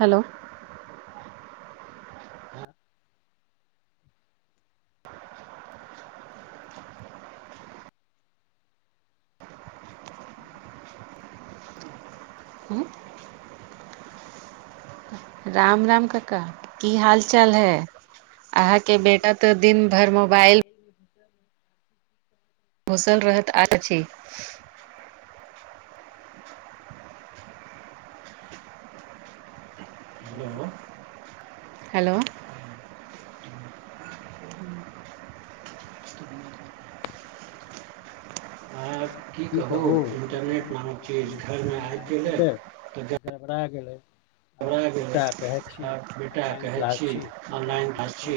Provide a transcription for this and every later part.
hello [inaudible] हम्म, राम राम कका की हाल चाल है अहाँके बेटा तऽ दिन भरि मोबाइल चलू घुसल रहत आ छी हेलो हेलो आ की कहू इंटरनेट न चीज घर मे आबि गेलै तऽ गड़बड़ा गेल हमरा बेटा ऑनलाइन कहैत क्लास छी मुदा ऑनलाइन हम क्लास देखै छी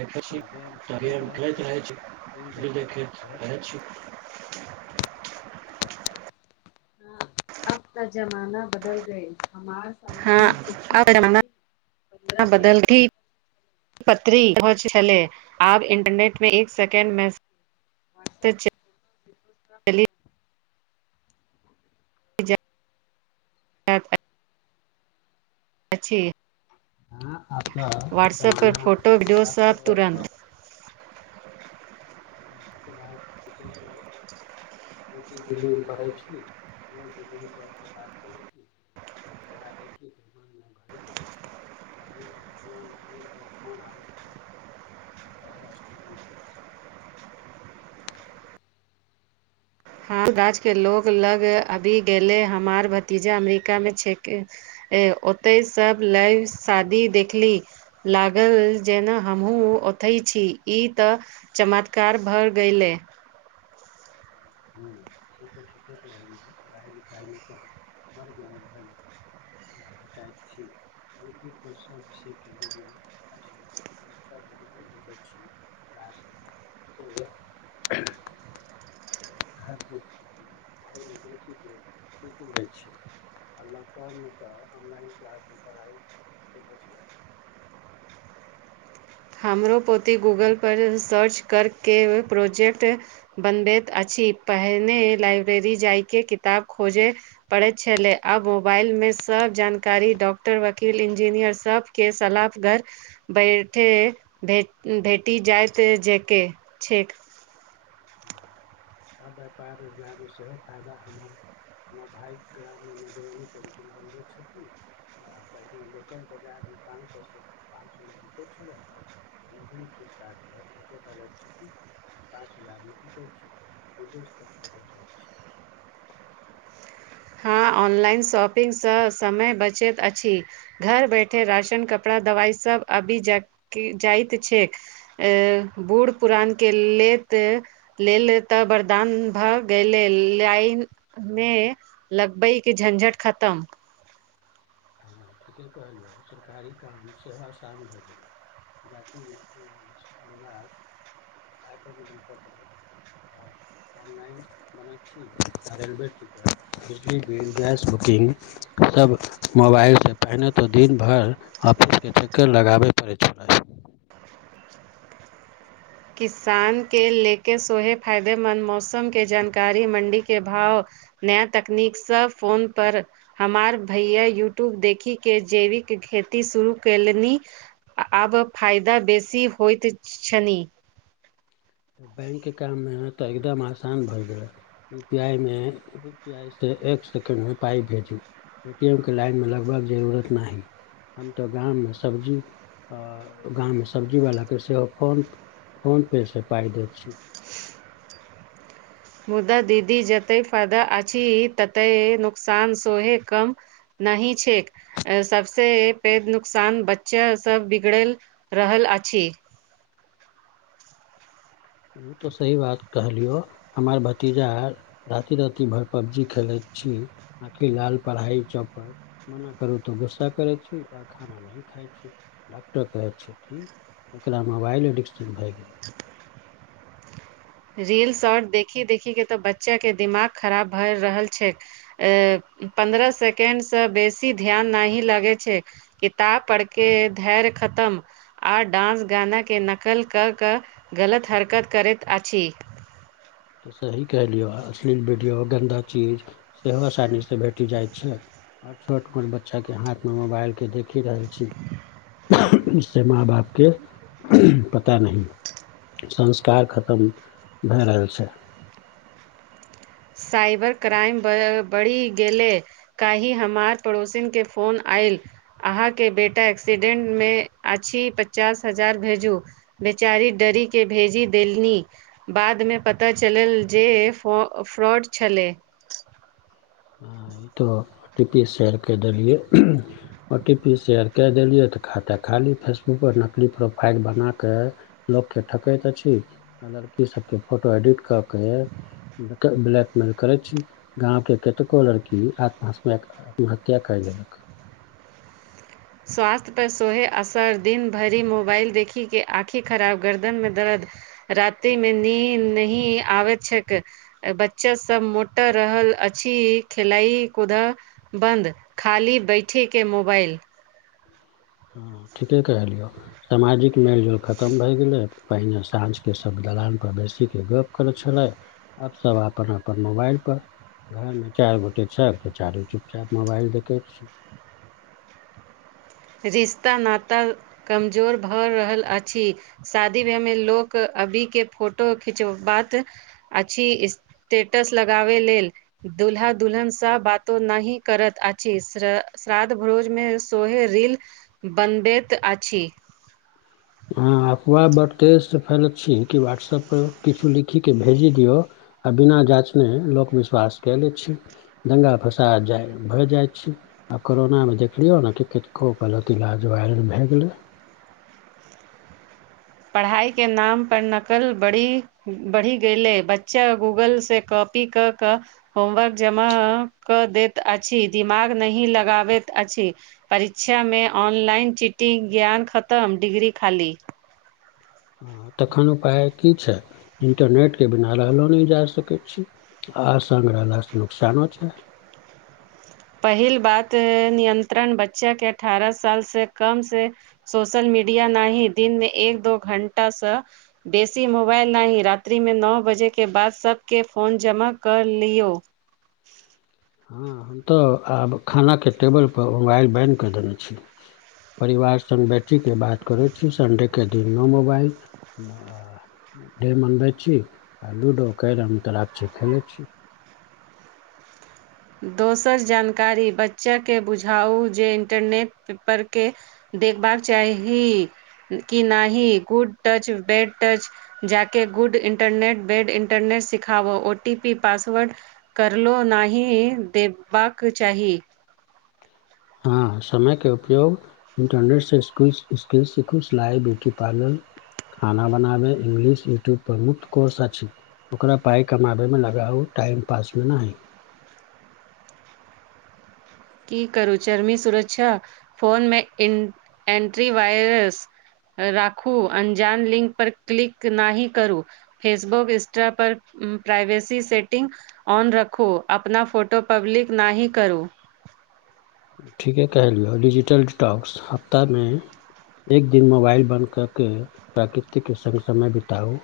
देखैत छी तऽ गेम तऽ गेम रहै खेलैत छी रहैत छी देखैत रहैत छी ह अब तऽ ज़माना बदल गेल हमरा हँ समयमे चि्ठी आब जमाना पतरी बदल ठीक पत्री पहुच छलै आब इन्टरनेटमे एक सेकंड मैसे त चलि [unintelligible] अछ हा त [unintelligible] अछि हँ आब तऽ व्हाट्सऐप पर जमाना फोटो वीडियो आब सब तऽ तुरन्त [unintelligible] हँ ई तऽ बात ठीको छैै बेटी दी पढ़ै छी रोज विडियो कॉल पर बात करै छी ओकर चेहरा देखी तन न घल जाइ छै पहिले तऽ महिना मे एक बेर फोन आएल छै ह स्थिर ह राजछ के लोग लग अभी गेलले हमार भतीजा अमरीकामे छैके ओते सब लइ शादी देखली लागल जेना हमहुँ ओथै छी ई तऽ चमत्कार भऽ गेलै हँ से तऽ ठीके कहलियौ पढ़ाइ लिखाइमे तऽ बड़ मदद भेल भेटैत छी यूट्यूबपर सब विषयके वीडियो अछि बच्चा जे नहि बुझै छी क्लासमे से घर देखि घरमे देखिके सीखि लै छै आ लॉकडाउनमे तऽ ऑनलाइन क्लासमे पढ़ाइ से बचलै हमरो पोती गूगलपर सर्च करके प्रोजेक्ट बनबैत अछि पहिने लाइब्रेरी जाइके किताब खोजे पड़ैत छलै आब मोबाइलमे सब जानकारी डाक्टर वकील इंजीनियर सबके सलाह घर बैठे भे भेटी जायइत जेके छै [unintelligible] आ व्यापार रोजगारमे सेहो फायदा हमर हमरा भाइ ग्राममे मधुबनी पेंटिंग बनबैत छथिन लोकल बाजार मे पाँच स पाँच सए मे बिकैत छलैक फ्ड पर फोटोटलज छै पाँच हजार में बिकैत छै विदेश तक फोटो जाइत छैक हँ ऑनलाइन शॉपिंगसँ समय बचैत अछि घर बैठे राशन कपड़ा दवाई सभ आबि जाइत छै बूढ़ पुुरान केँ लेल लेल तऽ वरदान भऽ गेलय लगबईकेँ झञझट खतम हँ ठीके कहलियौ सरकारी काम सेवा शान भए गेलै जाति निवास आ प्रमाण पत्र ऑनलाइन बनैत छी रेल टिकट बिजली बिल गैस बि सब मोबाइल से पहिने तऽ दिन भरि ऑफिसकेँ चक्कर लगाबय पड़ैत छलैक किसान कें लेके सोहे फायदेमन्द मौसमकेँ जानकारी मण्डी केँ भाव नया तकनीकसं फोन पर हमार भैया युटुब देखी केँ जैविक खेती शुरू केलनि आब फायदा बेसी होइत छनि बैंक केँ काम मे त एकदम आसान भए गेल यूपीआई मे यूपीआई से एक सेकंड मे पाइ भेजू एटीएम केँ लाइन मे लगबाक जरूरत नहि हम त गाममे अ सब्जी गाममे सब्जीवला केँ सेहो फोन फोन पे सँ पाइ दैत छी मुदा दीदी जते फायदा अछि तते नुकसान सोहे कम नहि छैक सबसे पैघ नुकसान बच्चा सब बिगैड़ल रहल अछि [inaudible] उ तो सही बात कहलियो हमार भतीजा आर राति रति भर पबजी खेले छी आखि लाल पढ़ाई चौप मना करु तो गुस्सा करे छी और खाना नहि खाई छी डॉक्टर कहैत छथिन एकरा मोबाइल एडिक्शन भए गेलय रील शॉर्ट देखी देखिकेँ त बच्चाकेँ दिमाग खराब भए रहल छैक पन्द्रह सेकेंडस बेसी ध्यान नहि लगैत छै किताब पढ़केँ धैर खतम आर डांस गाना केँ नकल क क गलत हरकत करैत अ छी त सही कहलियौ अश्लील वीडियो गन्दा चीज सेहो आसानीसँ भेट जाइत छैक आ छोटकुन बच्चाकेँ हाथमे मोबाइलकेँ देखि रहल छी उसे माँ बापके पता नहि संस्कार खतम भए रहल छै साइबर क्राइम बढ़ि गेलय काहि हमार पड़ोसीन केँ फोन आइ अहाँकेँ बेटा एक्सीडेंट मे अछि पचास हजार भेजू बेच चारी डरी केँ भेजी देलनि बादमे पता चलल जे फ फ फ्रॉड छलै त टी पी शेयर क देलियै ओ टी पी शेयर कए देलियै त खाता ख खाली फेसबुक पर नकली प्रोफाइल बनाकेँ लोककेँ ठकैत अछि लड़की सब केँ फोटो एडिट क केँ ब्लैकमेल करे छी गांव केँ कतेको लड़की आत्महत्या आत्महत्या कय लेलक स्वास्थ्य पर सोहे असर दिन भरि मोबाइल देखि केँ आँखि खराब गर्दन मे दरद रातिमे नीन नहि आबैत छैक बच्चा सब मोटा रहल अछि खेलाइ कुद बन्द खाली बैठे केँ मोबाइल ह ठीके कहलियौ समाजिक मेलजोल खतम भए गेले पहिने साँझ केँ सब दलान पर बैसकेँ गप करैत छलै आब सब अपन अपन मोबाइल पर घरमे चारि गोटे छ त चारू चुपचाप मोबाइल देखैत छी [inaudible] रिश्ता नाता कमजोर भऽ रहल अछि शादी ब्यामे लोक अभी के फोटो खिचबाक अछि स्टेटस लगाबै लेल दुल्हा दुल्हन सँ बातो नहि करत अछि श्र श्रादध भोज मे सोहे रील बनबैत अछि हँ अफवाह बड केस फैल छी कि वाटसप पर किछु लिखिक के भेजि दिऔ आ बिना जाँचने लोक विश्वास के लैत छी दंगा फसाद भए जाएत छै आ ओना मे देखलियो ने कि कतो गलत इलाजल भए गेलै [unintelligible] [inaudible] पढ़ाई के नाम पर नकल बरी बढ़ी गेलै बच्चा गूगल से कप पी कऽ कऽ होमवर्क जमा क दैत अछि दिमाग नहि लगाबैत अछि छि परीछा मे ऑनलाइन चिटिंग ज्ञान खतम डिग्री खाली हँ तखन उपाय की छै इन्टरनेटके बिना रहलो नहि जा सकैत छी आ संग्रहालय से नुकसानो छै [inaudible] पहिल बात नियंत्रण बच्चा के अठारह साल से कम से सोशल मीडिया न दिनमे एक दो घंटा सँ बेसी मोबाइल नहि रात्रि मे नओ बजे के बाद सबके फोन जमा कऽ लियौ हँ हम तऽ आब खानाके टेबलपर मोबाइल बैन कऽ देने छी परिवार संग बैठी के बात करैत छी संडेके दिनो मोबाइल डे मनबै छी आ लूडो कैरम अन्तराक्षी खेलै छी दोसर जानकारी बच्चा के बुझाउ जे इंटरनेट पेपर के देखबाक चाही की नहि ही गुड टच बेैड टच जाके गुड इंटरनेट बेैड इंटरनेट सिखाबो ओ टी पी पासवर्ड कर लो नहि देबाक चाही हँ समय के उपयोग इंटरनेट से स स्किल सिखू सिलाई ब्यूटी पार्लर खाना बनाबे इंगलिश यूट्यूब प्रमुुख कोर्स अछि ओकरा पाइ कमाबयमे लगाउ टाइम पासमे नहि की करू चर्मी सुरक्षा फोनमे ए एन्ट्री वायरस राखू अंजान लिंक पर क्लिक नाहि करू फेसबुक इंस्टा पर प्राइवेसी सेटिंग ऑन रखू अपना फोटो पब्लिक नाहि करू [inaudible] ठीके कहलियौ डिजिटल डिटॉक्स हफ्तामे एक दिन मोबाइल बन्द कके प्राकृतिके संग समय बिताउ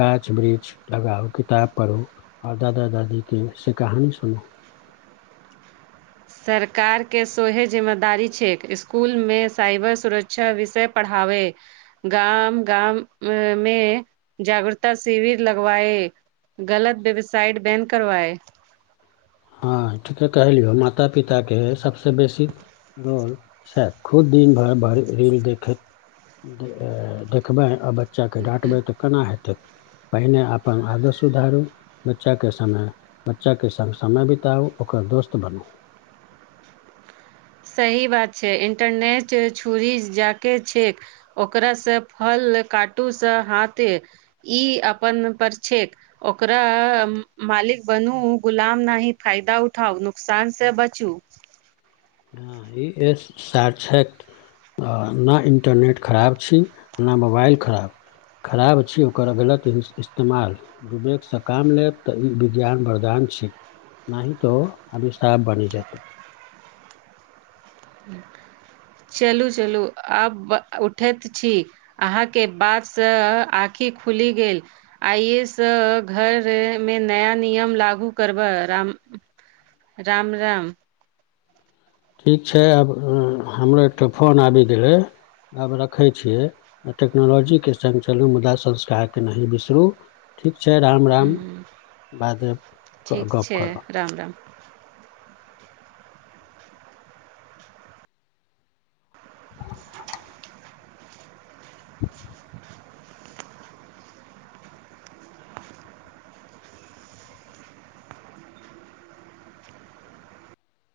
गाछ वृक्ष लगाउ किताब पढ़ू आओर दादा दादी के से कहानी सुनू [inaudible] सरकारके सोहे जिम्मेदारी छै इसकुलमे साइबर सुरक्षा विषय पढ़ाबै गाम गाममे जागरूकता शिविर लगवाए गलत वेबसाइट बैन करवाए हँ ठीके कहलियौ माता पिताके सभसँ बेसी रोल छै खूब दिन भरि रील देखैत देखबै आ बच्चाकेँ डाँटबै तऽ केना हेतै पहिने अपन आदर सुधारू बच्चा केँ समय बच्चा के समय बिताउ ओकर दोस्त बनू सही बात छै इंटरनेट छुरी जाके छै ओकरासँ फल का टू से हाथे ई अपन पर छैेक ओकरा मालिक बनू गुलाम नहि फायदा उठाउ नुकसान से बचू हँ ई एस साक्षक आ ने इन्टरनेट खराब छी न मोबाइल खराब खराब छी ओकर गलत इस्तेमाल विवेकसँ काम लेब तऽ ई विज्ञान वरदान छी नाहि त अभिशाप बनी जायत चलू चलू आब उठैत छी अहाँके बातसँ आखिर खुली गेल आइएसँ घरमे नया नियम लागू करबै राम राम राम ठीक छै आब हमरो एकटा फोन आबि गेलै आब रखय छियै आ टेक्नोलॉजीके सङ्ग चलू मुदा संस्कारके नहिँ बिसरू ठीक छै राम राम हम्म, बादमे ठीक गप छै करब राम राम [inaudible]